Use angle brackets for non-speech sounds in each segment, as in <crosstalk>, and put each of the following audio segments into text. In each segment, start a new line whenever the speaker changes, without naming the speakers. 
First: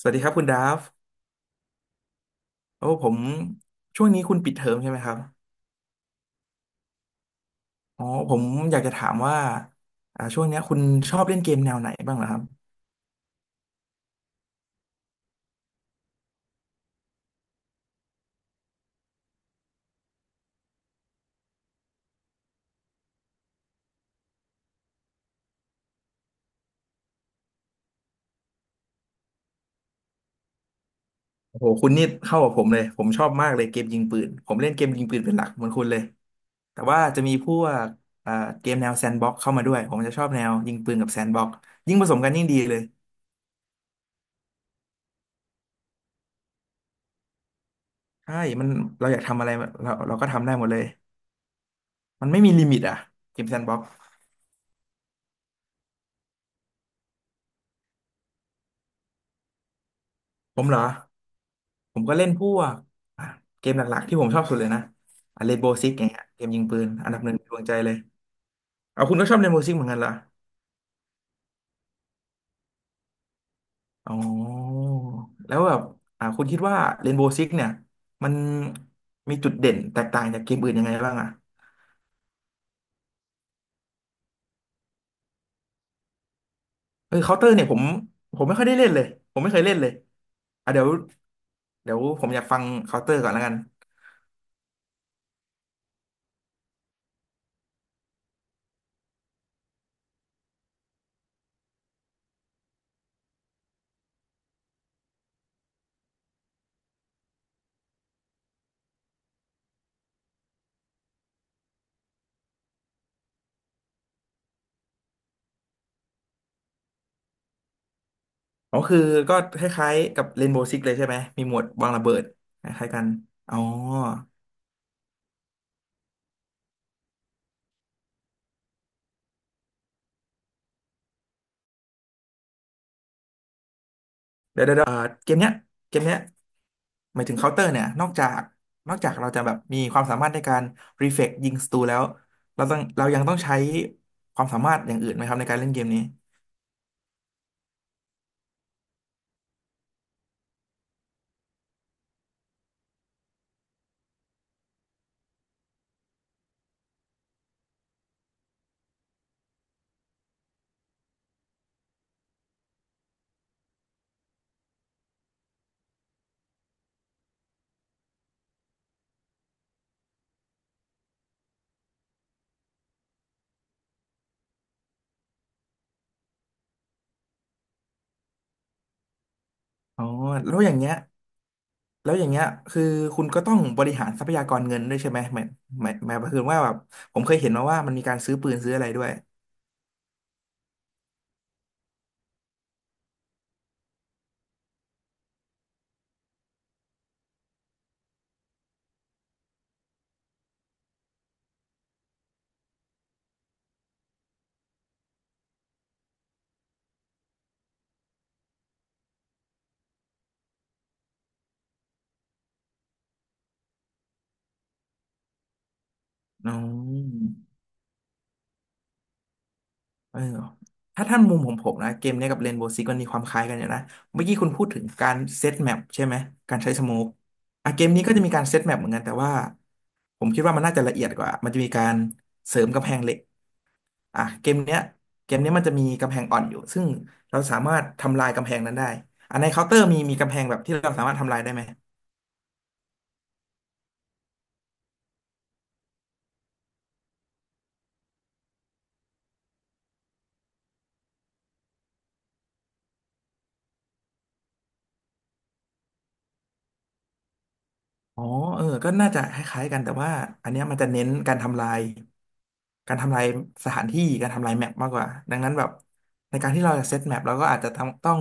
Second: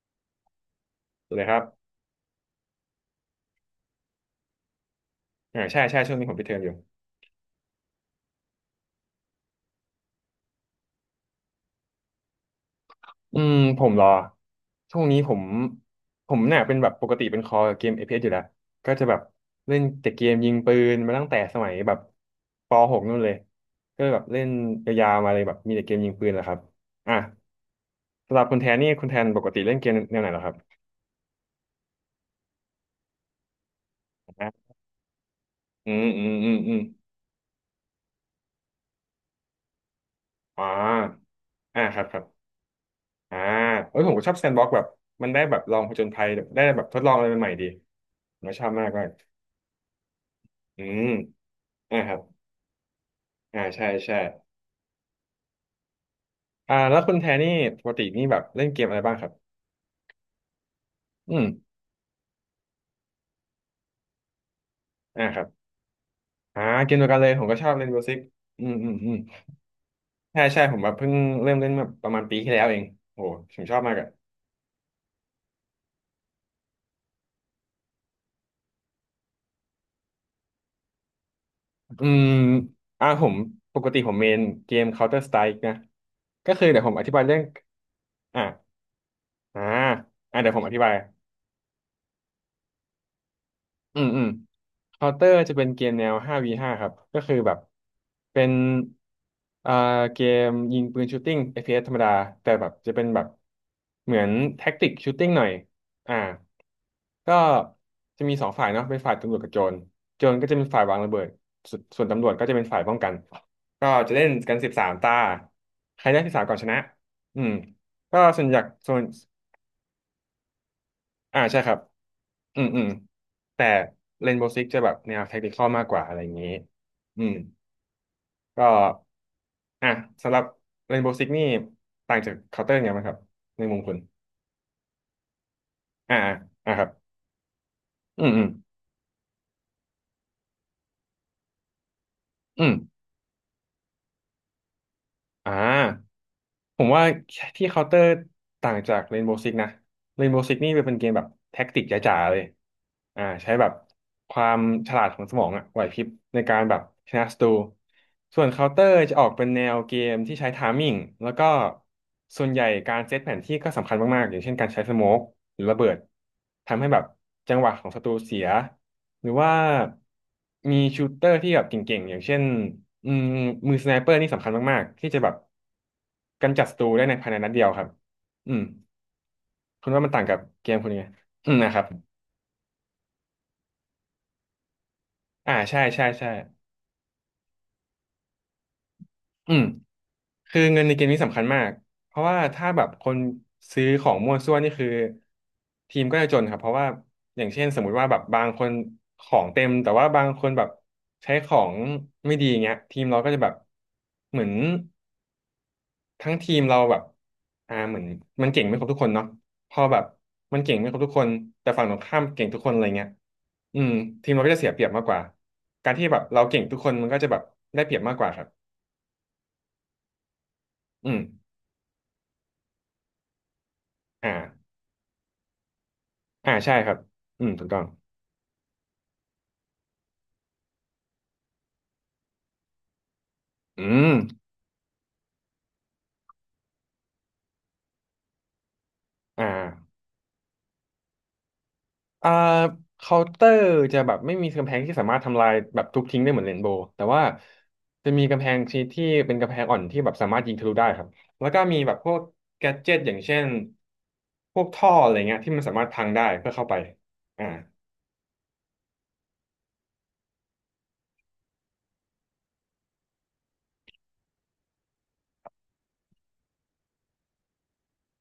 สวัสดีครับคุณดาฟ
สวัสดีครับ
โอ้ผมช่วงนี้คุณปิดเทอมใช่ไหมครับ
ใช่ใช่ช่วงนี้ผมปิดเทอมอยู่
อ๋อผมอยากจะถามว่าช่วงเนี้ยคุณชอบเล่นเกมแนวไหนบ้างเหรอครับ
ผมรอช่วงนี้ผมเนี่ยเป็นแบบปกติเป็นคอเกมเอพ p s อสอยู่แล้วก็จะแบบเล่นแต่เกมยิงปืนมาตั้งแต่สมัยแบบป .6 นู่นเลยก็แบบเล่นยาวๆมาเลยแบบมีแต่เกมยิงปืนแหละครับอ่ะสำหรับคุณแทนนี่คุณแทนปกติเล่นเกมแนวไหนเหรอครับ
โอ้โหคุณนี่เข้ากับผมเลยผมชอบมากเลยเกมยิงปืน
อ่
ผมเล่
ะ
นเกมยิงปืนเป็นหลักเหมือนคุณ
อื
เลย
มอืมอืมอืม
แต่ว่าจะมีพวกอ่าเกมแนวแซนด์บ็อกเข้ามาด้วยผมจะชอบแนว
อ่
ยิงปืนกับแซน
า
ด์บ็อก
อ่า
ยิ่
ค
ง
รั
ผ
บ
ส
ครั
ม
บ
กันยิ่งดีเลย
อ่าเอ้ยผมก็ชอบแซนด์บ็อกซ์แบบมันได้แบบลองผจญภัยได้แบบทดลองอะไรใหม่ๆดี
ใช่
ผมก็ช
มั
อ
น
บมากเลย
เราอยากทำอะไรเราก็ทำได้หมดเล
อื
ย
ม อ่าครับ
มันไม่มีลิมิตอ่ะเกมแซนด์บ็อก
ใช่ใช่แล้วคุณแทนนี่ปกตินี่แบบเล่นเกมอะไรบ้างครับ
ผมเหรอ
อืม
ผมก็เล่นพวกอ่ะเกมหลักๆที่ผมชอบสุดเลยนะ
อ่าค
อ่ะ
รับ
เรนโบว์ซิกอย่างเงี้ยเกมยิงปืน
เกมเดีย
อั
ว
น
กั
ดั
น
บ
เล
ห
ย
นึ่ง
ผ
ใน
ม
ด
ก็
วง
ชอ
ใจ
บเล่น
เลย
Rainbow Six อืมอืม
เอา
อื
คุ
ม
ณก็ชอบเรนโบว์ซิกเหมือนกันเหรอ
ใช่ใช่ผมแบบเพิ่งเริ่มเล่นมาประมาณปีที่แล้วเองโหผมชอบมากอะ
อ๋อแล้วแบบคุณคิดว่าเรนโบวซิกเนี่ยมันมีจุดเด่นแตกต่างจากเกมอื่นยังไงบ้างอ่ะ
อืมอ่าผมผมเมนเกม Counter Strike นะ ก็คือเดี๋ยวผมอธิ
เออ
บายเรื่
เคา
อ
น์
ง
เตอร์เนี่ยผมผ
อ่า
มไม่ค่อยได้เล่นเลยผมไม่เค
อ่า
ยเล่นเลย
เดี๋ยวผมอธิ
เดี๋ยว
บาย
เดี๋ยวผมอยากฟังเคาน์เตอร์ก่อนแล้วกัน
อืมอืมเคาน์เตอร์จะเป็นเกมแนว 5v5 ครับก็คือแบบเป็นอ่าเกมยิงปืนชูตติ้ง f อ s ธรรมดาแต่แบบจะเป็นแบบเหมือนแท็กติกชูตติ้งหน่อยอ่าก็จะมีสองฝ่ายเนาะเป็นฝ่ายตำรวจกับโจรโจรก็จะเป็นฝ่ายวางระเบิดสวนส่วนตำรวจก็จะเป็นฝ่ายป้องกันก็จะเล่นกัน13 ตาใครได้สิบสามก่อนชนะอืมก็ส่วนใหญ่
อ๋อ
ส่
คื
ว
อ
น
ก็คล้ายๆกับเรนโบ o ์ซิกเลยใช่ไหมมีหม
ใช่
วด
ครับ
วางระเบิด
อื
ค
มอืม
ล้ายๆกันอ๋อ
แต่เรนโบว์ซิกจะแบบแนวแทคติคอลมากกว่าอะไรอย่างนี้อืมก็อ่ะสำหรับเรนโบว์ซิกนี่ต่างจากเคาน์เตอร์ไงบ้างครับในมุมคุณ
เดี๋ยวเดี๋ยวเดี๋ยวเกมเนี้ยเกม
อ่า
เนี้ย
อ่าครับ
หมายถึงเคาน์เตอร์เนี่ยนอก
อื
จา
มอื
ก
ม
เราจะแบบมีความสามารถในการรีเฟกยิงศัตรูแล้ว
อื
เรา
ม
ต้องเรายังต้องใช้ความสามารถอย่างอื่นไหมครับใน
อ่
การเล่นเกมนี้
าผมว่าที่เคาน์เตอร์ต่างจากเรนโบว์ซิกนะเรนโบว์ซิกนี่เป็นเกมแบบแท็กติกจ๋าๆเลยใช้แบบความฉลาดของสมองอะไหวพริบในการแบบชนะศัตรูส่วนเคาน์เตอร์จะออกเป็นแนวเกมที่ใช้ไทมิ่งแล้วก็ส่วนใหญ่การเซตแผนที่ก็สำคัญมากๆอย่างเช่นการใช้สโมกหรือระเบิดทำให้แบบจังหวะของศัตรูเสีย หรือว่ามีชูตเตอร์ที่แบบเก่งๆอย่างเช่นอืมมือสไนเปอร์นี่สำคัญมากๆที่จะแบบกำจัดศัตรูได้ในภายในนัดเดียวครับอืมคุณ
อ๋
ว่า
อ
มันต่างกับ
แล้ว
เก
อย่า
ม
ง
คุ
เงี้
ณ
ย
ยังไงอืมนะครับ
แล้วอย่างเงี้ยคือคุณก็ต้องบริหารทรัพยากรเงินด้วยใช่ไหมหมาย
อ่าใช่
หมาย
ใช่
หมา
ใช่
ยความว่าแบบผมเคยเห็นมาว่ามันมีการซื้อปืนซื้ออะไรด้วย
อืมคือเงินในเกมนี้สำคัญมากเพราะว่าถ้าแบบคนซื้อของมั่วซั่วนี่คือทีมก็จะจนครับเพราะว่าอย่างเช่นสมมุติว่าแบบบางคนของเต็มแต่ว่าบางคนแบบใช้ของไม่ดีอย่างเงี้ยทีมเราก็จะแบบเหมือน ทั้งทีมเราแบบเหมือนมันเก่งไม่ครบทุกคนเนาะพอแบบมันเก่งไม่ครบทุกคนแต่ฝั่งตรงข้ามเก่งทุกคนอะไรเงี้ยอืมทีมเราก็จะเสียเปรียบมากกว่าการที่แบบเรา
อ๋
เก่งทุกคนมันก็
อ
จะแบบได้เปรียบมากกว่าครับ
เออถ้า
อืม
ท่านมุมของผมนะเกมเนี้ยกับเรนโบว์ซิกมันมีความคล้ายกันอยู่นะเมื่อ
อ่า
กี้คุณพูดถึงการเซตแมปใช่ไหม
อ่า
การใช้
ใช่
ส
ค
โม
รับ
ก
อืมถูก
อ่ะ
ต้อ
เก
ง
มนี้ก็จะมีการเซตแมปเหมือนกันแต่ว่าผมคิดว่ามันน่าจะละเอียดกว่ามันจะมีการเสริมกำแพงเหล็ก
อืม
อ่ะเกมเนี้ยมันจะมีกำแพงอ่อนอยู่ซึ่งเราสามารถทำลายกำแพงนั้นได้อันใน
อ่า
เคาน์เตอร์มีกำแพงแบบที่เราสามารถทำลายได้ไหม
อ่าเคาน์เตอร์จะแบบไม่มีกำแพงที่สามารถทำลายแบบทุบทิ้งได้เหมือนเรนโบว์แต่ว่าจะมีกำแพงชนิดที่เป็นกำแพงอ่อนที่แบบสามารถยิงทะลุได้ครับแล้วก็มีแบบพวกแกดเจ็ตอย่างเช่นพวกท่ออะไรเงี้ยที่มันสามารถพังได้เพื่อเข้าไปอ่า
อ๋อเออก็น่าจะคล้ายๆกันแต่ว่าอันเนี้ยมันจะเน้นการทำลายสถานที่การทำลายแมปมากกว่าดังนั้นแบบในการที่เราจะเซตแมปเราก็อาจจะต้อง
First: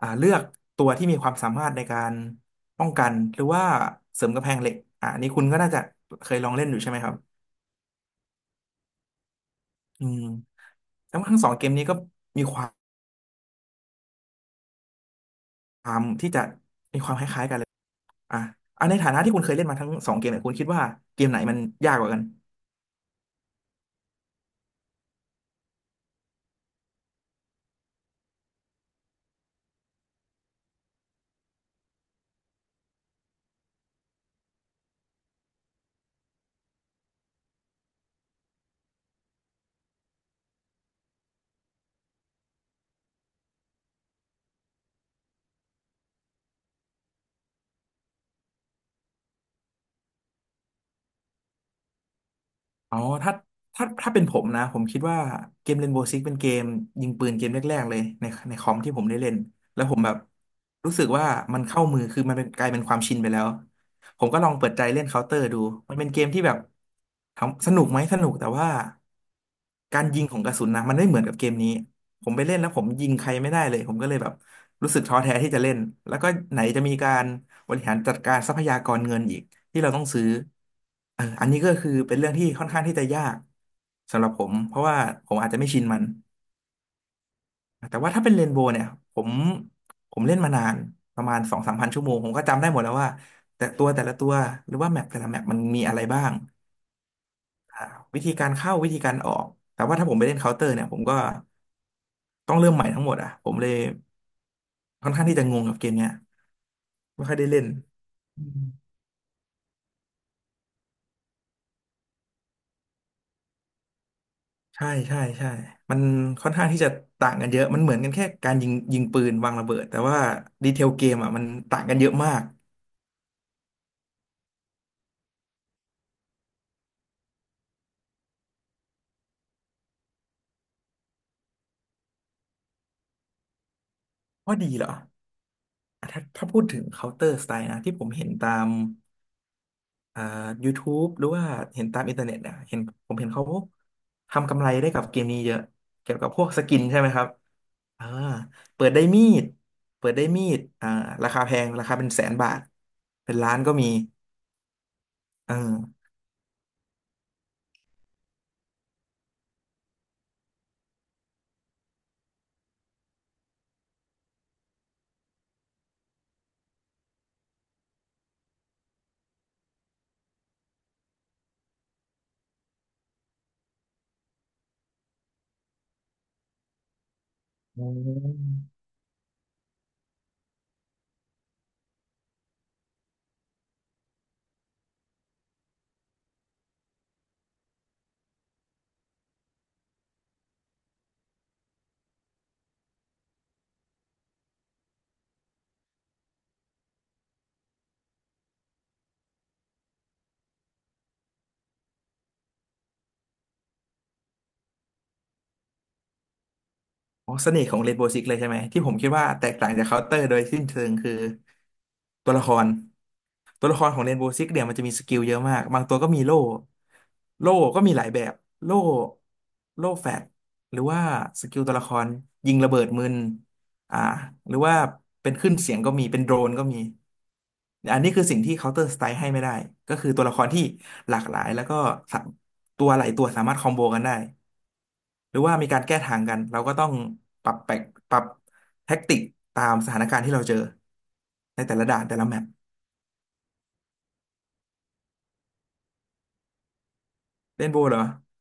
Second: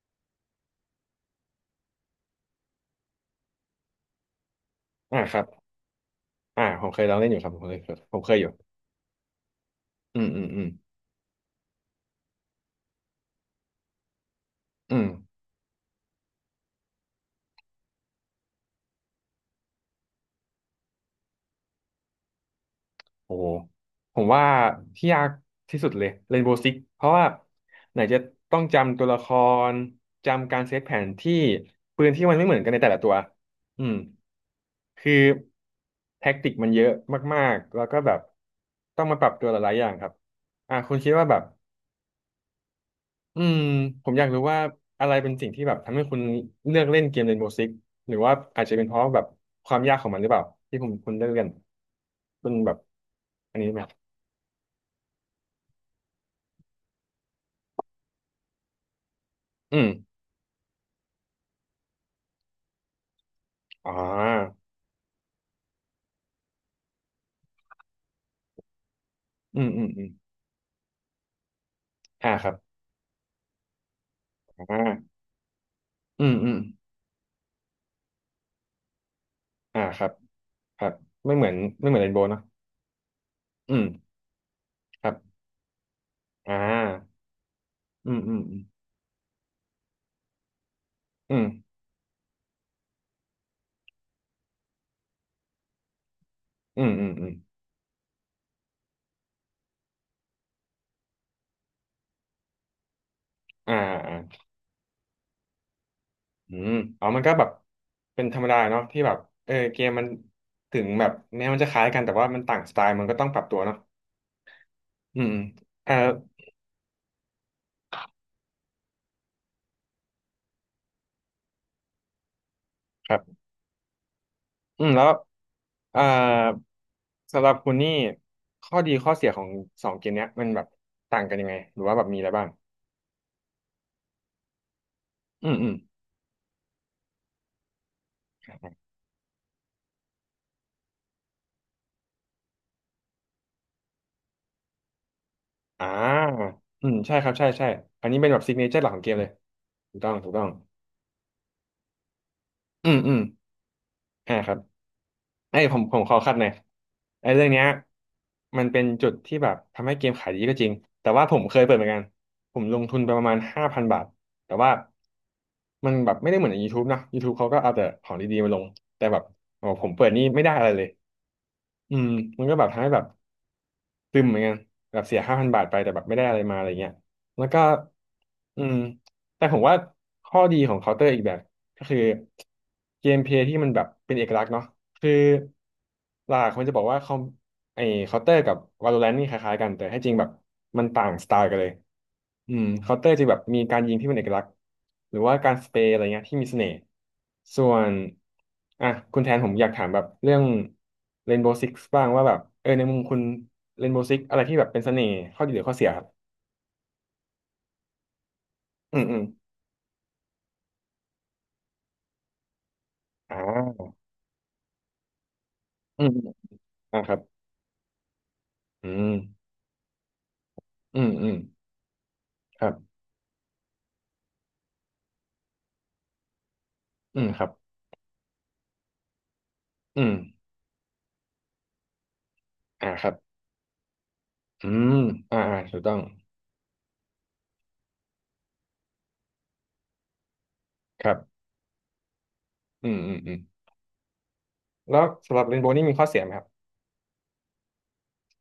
เลือกตัวที่มีความสามารถในการป้องกันหรือว่าเสริมกำแพงเหล็ก
อ่า
อันนี้
ครั
คุณ
บ
ก็น่าจะเคยลองเล่นอยู่
ผ
ใช่
ม
ไหม
เคย
ค
ล
รั
อ
บ
งเล่นอยู่ครับผมเคยผมเคยอยู่
อื
อื
ม
มอืมอืม
แล้วทั้งสองเกมนี้ก็มีควา
อืม
มที่จะมีความคล้ายๆกันอ่ะอ่ะในฐานะที่คุณเคยเล่นมาทั้งสองเกมเนี่ยคุณคิดว่าเกมไหนมันยากกว่ากัน
โอ้โหผมว่าที่ยากที่สุดเลยเรนโบว์ซิกเพราะว่าไหนจะต้องจำตัวละครจำการเซตแผนที่ปืนที่มันไม่เหมือนกันในแต่ละตัวอืมคือแท็กติกมันเยอะมากๆแล้วก็แบบต้องมาปรับตัวหลายๆอย่างครับคุณคิดว่าแบบอืมผมอยากรู้ว่าอะไรเป็นสิ่งที่แบบทำให้คุณเลือกเล่นเกมเรนโบ o ์ซิกหรือว่าอาจจะเป็นเพราะแบบความยากของมันหรือเปล่าที่ผมคุณเลือกเล่นเป็นแบบ
อ๋อถ้า
อันนี้ไหม
ถ้าเป็นผมนะผมคิดว่าเกม Rainbow Six เป็นเกมยิงปืนเกมแรกๆเลยในคอมที่ผมได้เล่น
อื
แล้ว
ม
ผมแบบรู้สึกว่ามันเข้ามือคือมันเป็นกลายเป็นความชินไปแล้ว
อ่
ผมก็ลอง
า
เปิดใจเล่นเคาน์เตอร์ดูมันเป็นเกมที่แบบถามสนุกไหมสนุกแต่ว่า
อืมอืม
กา
อื
ร
ม
ยิงของกระสุนนะมันไม่เหมือนกับเกมนี้ผ
อ่า
มไป
ครับ
เล่นแล้วผมยิงใครไม่ได้เลยผมก็เลยแบบ
อ
รู้สึกท้อ
่า
แท้ที่จะเล่นแล้ว
อื
ก็
มอืม
ไหนจะมีการบริหารจัดการทรัพยากรเงินอีก ที่
อ่า
เรา
ค
ต้อ
รั
ง
บ
ซื้อ
ครับ
อัน
ไม่เห
อั
มื
น
อน
นี้ก็
ไม่
คือ
เหมือนเรน
เป็น
โบ
เรื่
ว์
อง
เนาะ
ที่ค่อนข้างที่จะยาก
อืม
สำหรับผมเพราะว่า
ครั
ผม
บ
อาจจะไม่ชินมัน
อ่า
แต่
อื
ว่า
ม
ถ้าเป็
อื
น
ม
เรน
อื
โบว์เนี่ยผมผมเล่นมานานประมาณสอง
ม
สามพันชั่วโมงผมก็จำได้หมดแล้วว่าแต่ละตัวหรือว่าแมปแต่ละแมปมันมีอะไรบ้าง
อืมอืมอืมอืม
อ่าวิธีการเข้าวิธีการออกแต่ว่าถ้าผมไปเล่นเคาน์เตอร์เนี่ยผมก็ต้องเริ่มใหม่ทั้งหมดอ่ะผมเลย
อ่าอ่า
ค่อนข้างที่จะงงกับเกมเนี้ย
อืมอ๋อมัน
ไม่
ก็
ค่อย
แบ
ได้
บ
เล่น
เป็นธร
อื
รมดา
ม
เนาะที่แบบเออเกมมันถึงแบบแม้มันจะคล้ายกันแต่ว่ามันต่างสไตล์มันก็ต้องปรับตัวเนาะ
ใช่
อื
ใช่
มอืม
ใช่
อ่า
มันค่อนข้างที่จะต่างกันเยอะ มันเหมือนกันแค่การยิงปืนวางระเบิด แต่ว่าดีเทลเกมอ่ะมันต่างกันเยอะมาก
ครับอืมแล้วอ่าสำหรับคุณนี่ข้อดีข้อเสียของสองเกมเนี้ยมันแบบต่างกันยังไงหรือว่าแบบมีอะไรบ้าง
ว่าดีเหรอ
อืมอืม
อ่ะถ้าพูดถึง Counter Strike นะที่ผมเห็นตามเอ่อ YouTube หรือว่าเห็นตามอินเทอร์เน็ตเนี่ยเห็นผมเห็นเขาทำกำไรได้กับเกมนี้เยอะ
อ่า
เกี่ยวกับพวกสกิน
อืม
ใช่ไหม
ใช่
ค
ค
รับ
รับใช่ใช่อั
อ่า
นนี้เป็นแบบซิกเนเจอร์
เปิ
หลั
ด
กขอ
ได้
งเกม
มี
เลย
ด
ถูก
เปิ
ต้อ
ด
ง
ได้
ถูก
มี
ต้อง
ดอ่าราคาแพงราคาเป็นแสนบาท
อืมอืม
เป็นล้านก็มี
อ่าครับ
เอ
ไอ้ยผม
อ
ขอคัดหน่อยไอ้เรื่องเนี้ยมันเป็นจุดที่แบบทำให้เกมขายดีก็จริง แต่ว่าผมเคยเปิดเหมือนกัน ผมลงทุนไปประมาณ5,000 บาท แต่ว่า มันแบบไม่ได้เหมือนใน YouTube นะ YouTube เขาก็เอาแต่ของดีๆมาลง แต่แบบโอ้ผมเปิดนี่ไม่ได้อะไรเลยอืมมันก็แบบทำให้แบบ ตึมเหมือนกันแบบเสียห้าพันบาทไปแต่แบบไม่ได้อะไรมาอะไรเงี้ยแล้วก็อืมแต่ผมว่าข้อดีของเคาน์เตอร์อีกแบบก็คือเกมเพลย์ที่มันแบบเป็นเอกลักษณ์เนาะคือหลักคนจะบอกว่าคอม ไอ้เคาน์เตอร์กับ Valorant นี่คล้ายๆกันแต่ให้จริงแบบมันต่างสไตล์กันเลยอืมเคาน์เตอร์จะแบบมีการยิงที่เป็นเอกลักษณ์หรือว่าการสเปรย์อะไรเงี้ยที่มีเสน่ห์ส่วนอ่ะคุณแทนผมอยากถามแบบเรื่อง Rainbow Six บ้างว่าแบบเออในมุมคุณ Rainbow Six อะไรที่แบบเป็นเสน่ห์ข้อดีหรือข้อเสียครับ
อ๋อเสน่ห์ของเรนโบว์ซิกเลยใช่ไหมที่ผม
อืม
คิด
อืม
ว่าแตกต่างจากเคาน์เตอร์โดยสิ้นเชิงคือตัวละคร
อ่า
ของเรนโบว์ซิกเนี่ยมันจะมีสกิลเยอะมากบางตัว
อื
ก็
มอ
มี
ม
โล่
อ่าครับ
โล่ก็มีหลายแบบโล่
อืม
แฟตหรือ
อื
ว่า
มอืม
สกิลตัวละครยิง
ครั
ระเบิด
บ
มึนอ่าหรือว่าเป็นขึ้นเสียงก็มีเป็นโดรนก็มี
อืมครับ
อันนี้คือสิ่งที่เคาน์เตอร์สไตล์ให้ไม่ได้ก็
อื
คือ
ม
ตัวละครที่หลากหลายแล้วก็สาตั
อ่า
วห
ค
ลา
รั
ย
บ
ตัวสามารถคอมโบกันได้
อืม
ห
อ่า
รือว่า
อ่า
มี
ถู
กา
ก
ร
ต้อ
แก้
ง
ทางกันเราก็ต้องปรับแปลกปรับแท็กติกตามสถานการณ์ที่เราเจอ
ครับ
ในแต่ละด่านแต่ละแมป
อืมอืมอืม แล้วสำหรับเรนโบว์นี่มีข้อเสียไหมครับ
เล่นโบว์เหรอ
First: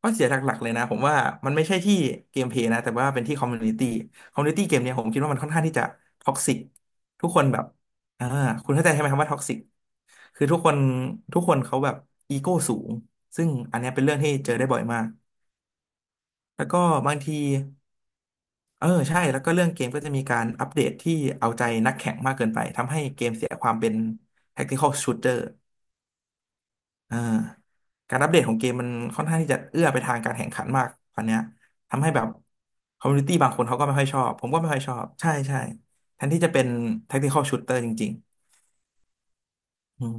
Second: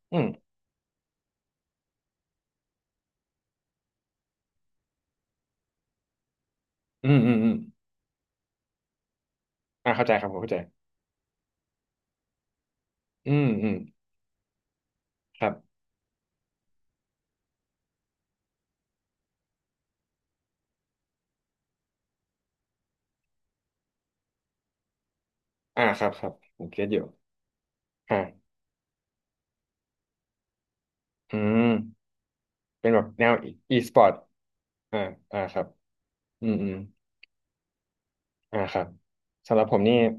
ข้อ
อื
เสี
ม
ยหลักๆเลยนะผมว่ามันไม่ใช่ที่เกมเพลย์นะแต่ว่าเป็นที่คอมมูนิตี้คอมมูนิตี้เกมเนี่ยผมคิดว่ามันค่อนข้างที่จะท็อกซิก
อืม
ทุ
อื
ก
ม
คน
อืม
แบบอ่าคุณเข้าใจใช่ไหมครับว่าท็อกซิก
อ่าเข้าใจครับผม
คือ
เข้าใจ
ทุกคนทุกคนเขาแบบอีโก้สูง
อื
ซึ่
ม
ง
อืม
อันเนี้ยเป็นเรื่องที่เจอได้บ่อยมาก
ครับ
แล้วก็บางที เออใช่แล้วก็เรื่องเกมก็จะมีการอัปเดตที่เอาใจนักแข่งมากเกินไปทำให้เกมเสียความเป็น tactical shooter
อ่าครับครับผมเก็ตอยู่
อ่าการ
อ่า
อัปเดตของเกมมันค่อนข้างที่จะเอื้อไปทางการแข่งขันมากตอนเนี้
อื
ย
ม
ทำให้แบบ
เป็นแบ
คอ
บ
มมูนิ
แนว
ตี้บาง คนเขาก็ไม่ค่อย
e-sport
ชอบผมก็ไม่ค่อยชอ
อ่า
บใช่
อ่าค
ใช่
รับ
แทนที่
อื
จะ
ม
เป็น
อืม
tactical shooter จริง
อ่าครับสำหรับผมนี่
ๆอืม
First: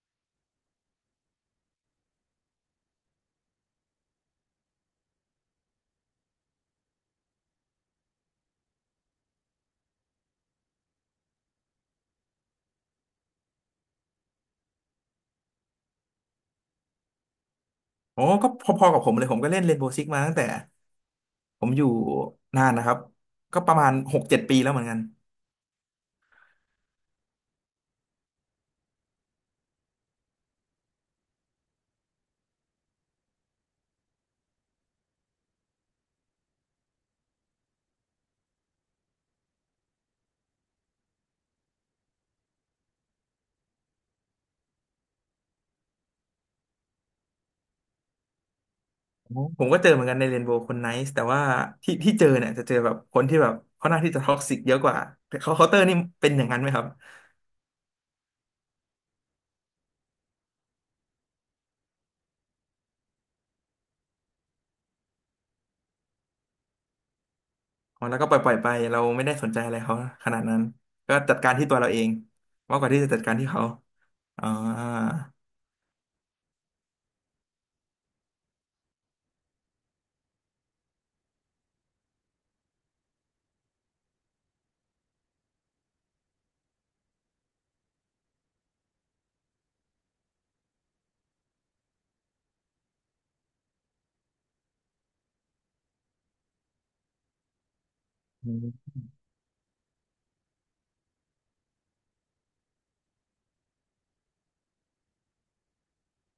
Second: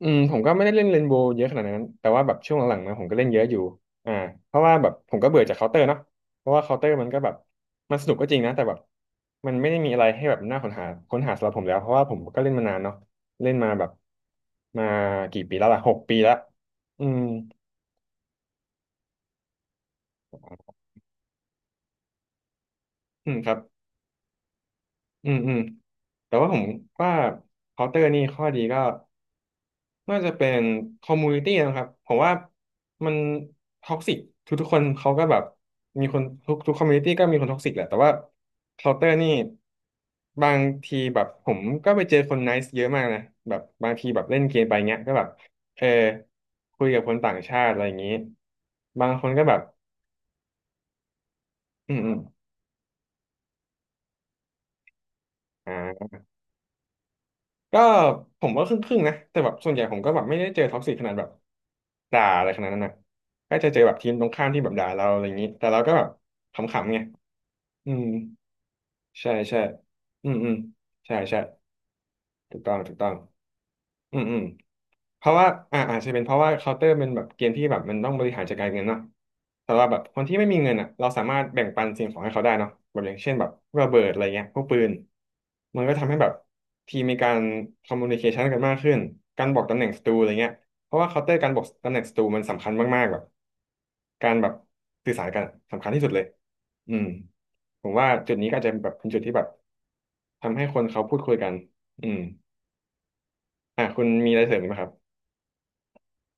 อืมผมก็ไม่ได้เล่นเรนโบว์เยอะขนาดนั้นแต่ว่าแบบช่วงหลังๆนะผมก็เล่นเยอะอยู่อ่าเพราะว่าแบบผมก็เบื่อจากเคาน์เตอร์เนาะเพราะว่าเคาน์เตอร์มันก็แบบมันสนุกก็จริงนะแต่แบบมันไม่ได้มีอะไรให้แบบน่าค้นหาสำหรับผมแล้วเพราะว่าผมก็เล่นมานานเนาะเล่นมาแบบมากี่ปีแล้วล่ะ6 ปีแล้วอืม
โอ้ก็พอๆกับผมเลยผมก็เล่น Rainbow Six มาตั้งแต่ผมอยู่นานนะครับ
อืมครับ
ก็ประมาณ6-7 ปีแล้วเหมือนกัน
อืมอืมแต่ว่าผมว่าเคาน์เตอร์นี่ข้อดีก็ น่าจะเป็นคอมมูนิตี้นะครับผมว่ามันท็อกซิกทุกๆคนเขาก็แบบมีคนทุกคอมมูนิตี้ก็มีคนท็อกซิกแหละแต่ว่าเคาน์เตอร์นี่บางทีแบบผมก็ไปเจอคนไนซ์เยอะมากนะแบบบางทีแบบเล่นเกมไปเงี้ยก็แบบเออคุยกับคนต่างชาติอะไรอย่างนี้บางคนก็แบบ
ผมก็เจอเหมือนกันในเรนโบว์คนไนซ์แต่ว่า
อื
ที่
มอื
ที่
ม
เจอเนี่ยจะเจอแบบคนที่แบบเข่หน้าที่จะท็อกซิกเยอะกว่าเขาเคาน์
อ่
เตอร์นี่
า
เป็นอย่างนั้นไหมครับ
ก็ผมว่าครึ่งๆนะแต่แบบส่วนใหญ่ผมก็แบบไม่ได้เจอท็อกซิกขนาดแบบด่าอะไรขนาดนั้นนะก็จะเจอแบบทีมตรงข้ามที่แบบด่าเราอะไรอย่างนี้แต่เราก็แบบขำๆไงอื
อ๋อ
ม
แล้วก็ปล่อยไปเราไม่
ใช่
ได้สน
ใช่
ใจอะไรเขา
อื
ข
ม
นาด
อืม
นั้น
ใช่
ก็จั
ใช่
ดการที่ตัวเราเอง
ถูกต้อ
มา
ง
กกว่า
ถูก
ที่
ต้อ
จะ
ง
จัดการที่เขา
อืมอืม
อ่า
เพราะว่าอ่าอาจจะเป็นเพราะว่าเคาน์เตอร์เป็นแบบเกมที่แบบมันต้องบริหารจัดการเงินเนาะแต่ว่าแบบคนที่ไม่มีเงินอ่ะเราสามารถแบ่งปันสิ่งของให้เขาได้เนาะแบบอย่างเช่นแบบพวกระเบิดอะไรเงี้ยพวกปืนมันก็ทำให้แบบทีมมีการคอมมูนิเคชันกันมากขึ้นการบอกตำแหน่งศัตรูอะไรเงี้ยเพราะว่าเคาน์เตอร์การบอกตำแหน่งศัตรูมันสำคัญมากๆแบบการแบบสื่อสารกันสำคัญที่สุดเลยอืมผมว่าจุดนี้
อื
ก็อาจจะแบ
ม
บเป็นจุดที่แบบทำให้คนเขาพูดคุยกันอืมอ่ะคุณมีอะไรเสริมอีกไหมครับ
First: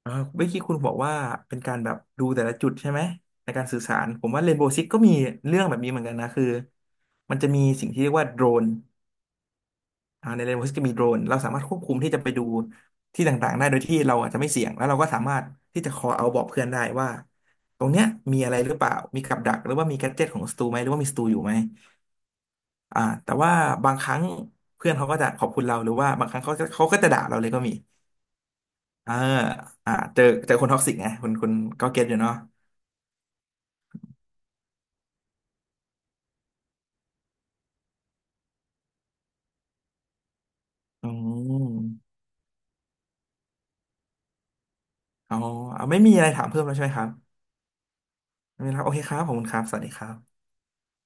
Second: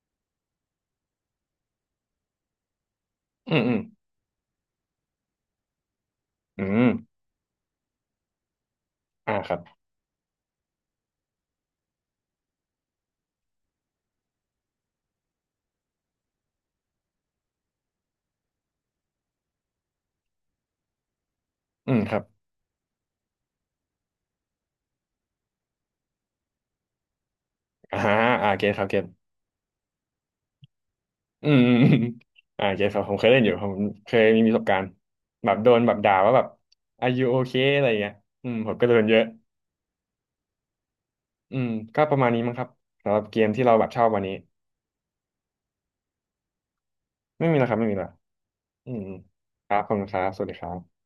อ่าเมื่อกี้คุณบอกว่าเป็นการแบบดูแต่ละจุดใช่ไหมใน
อืม
การ
อื
สื่
ม
อสารผมว่าเรนโบว์ซิกก็มีเรื่องแบบนี้เหมือนกันนะคือ
อืม
มันจะมีสิ่งที่เรียกว่าโดรน
อ่าครับ
อ่าในเรนโว์ซกก็มีโดรนเราสามารถควบคุมที่จะไปดูที่ต่างๆได้โดยที่เราอาจจะไม่เสี่ยงแล้วเราก็สามารถที่จะคอเอาบอกเพื่อนได้ว่าตรงเนี้ยมีอะไรหรือเปล่ามีกับดักหรือว่ามีแกดเจ็ตของสตูไหมหรือว่ามีสตูอยู่ไหม
อืมครับ
อ่าแต่ว่าบางครั้งเพื่อนเขาก็จะขอบคุณเราหรือว่าบางครั้งเขาก็จะด่าเราเลยก็มี
อ่าฮะอ่าเก็ตครับเกต
เอออ่าเจอคนท็อกซิกไง
อื
คุณ
ม <laughs> อืม
ก็
อื
เก็
ม
ตอยู่เนาะ
อ่าเกตครับผมเคยเล่นอยู่ผมเคยมีประสบการณ์แบบโดนแบบด่าว่าแบบ are you okay อะไรเงี้ยอืมผมก็โดนเยอะ
อื
อืมก็
ม
ประมาณนี้มั้งครับสำหรับเกมที่เราแบบชอบวันนี้
อ๋อไม่มีอะไรถามเพิ่มแล้วใช่ไหมครับ
ไม่มีแล้วครับไม่มีแล้ว
ไม่มีแล้ว
อื
โอ
ม
เค
อื
ค
ม
รับขอบคุณครับ
ค
ส
รั
วั
บ
ส
ข
ดี
อบ
ค
คุณ
รั
ครับส
บ
วัสดีครับ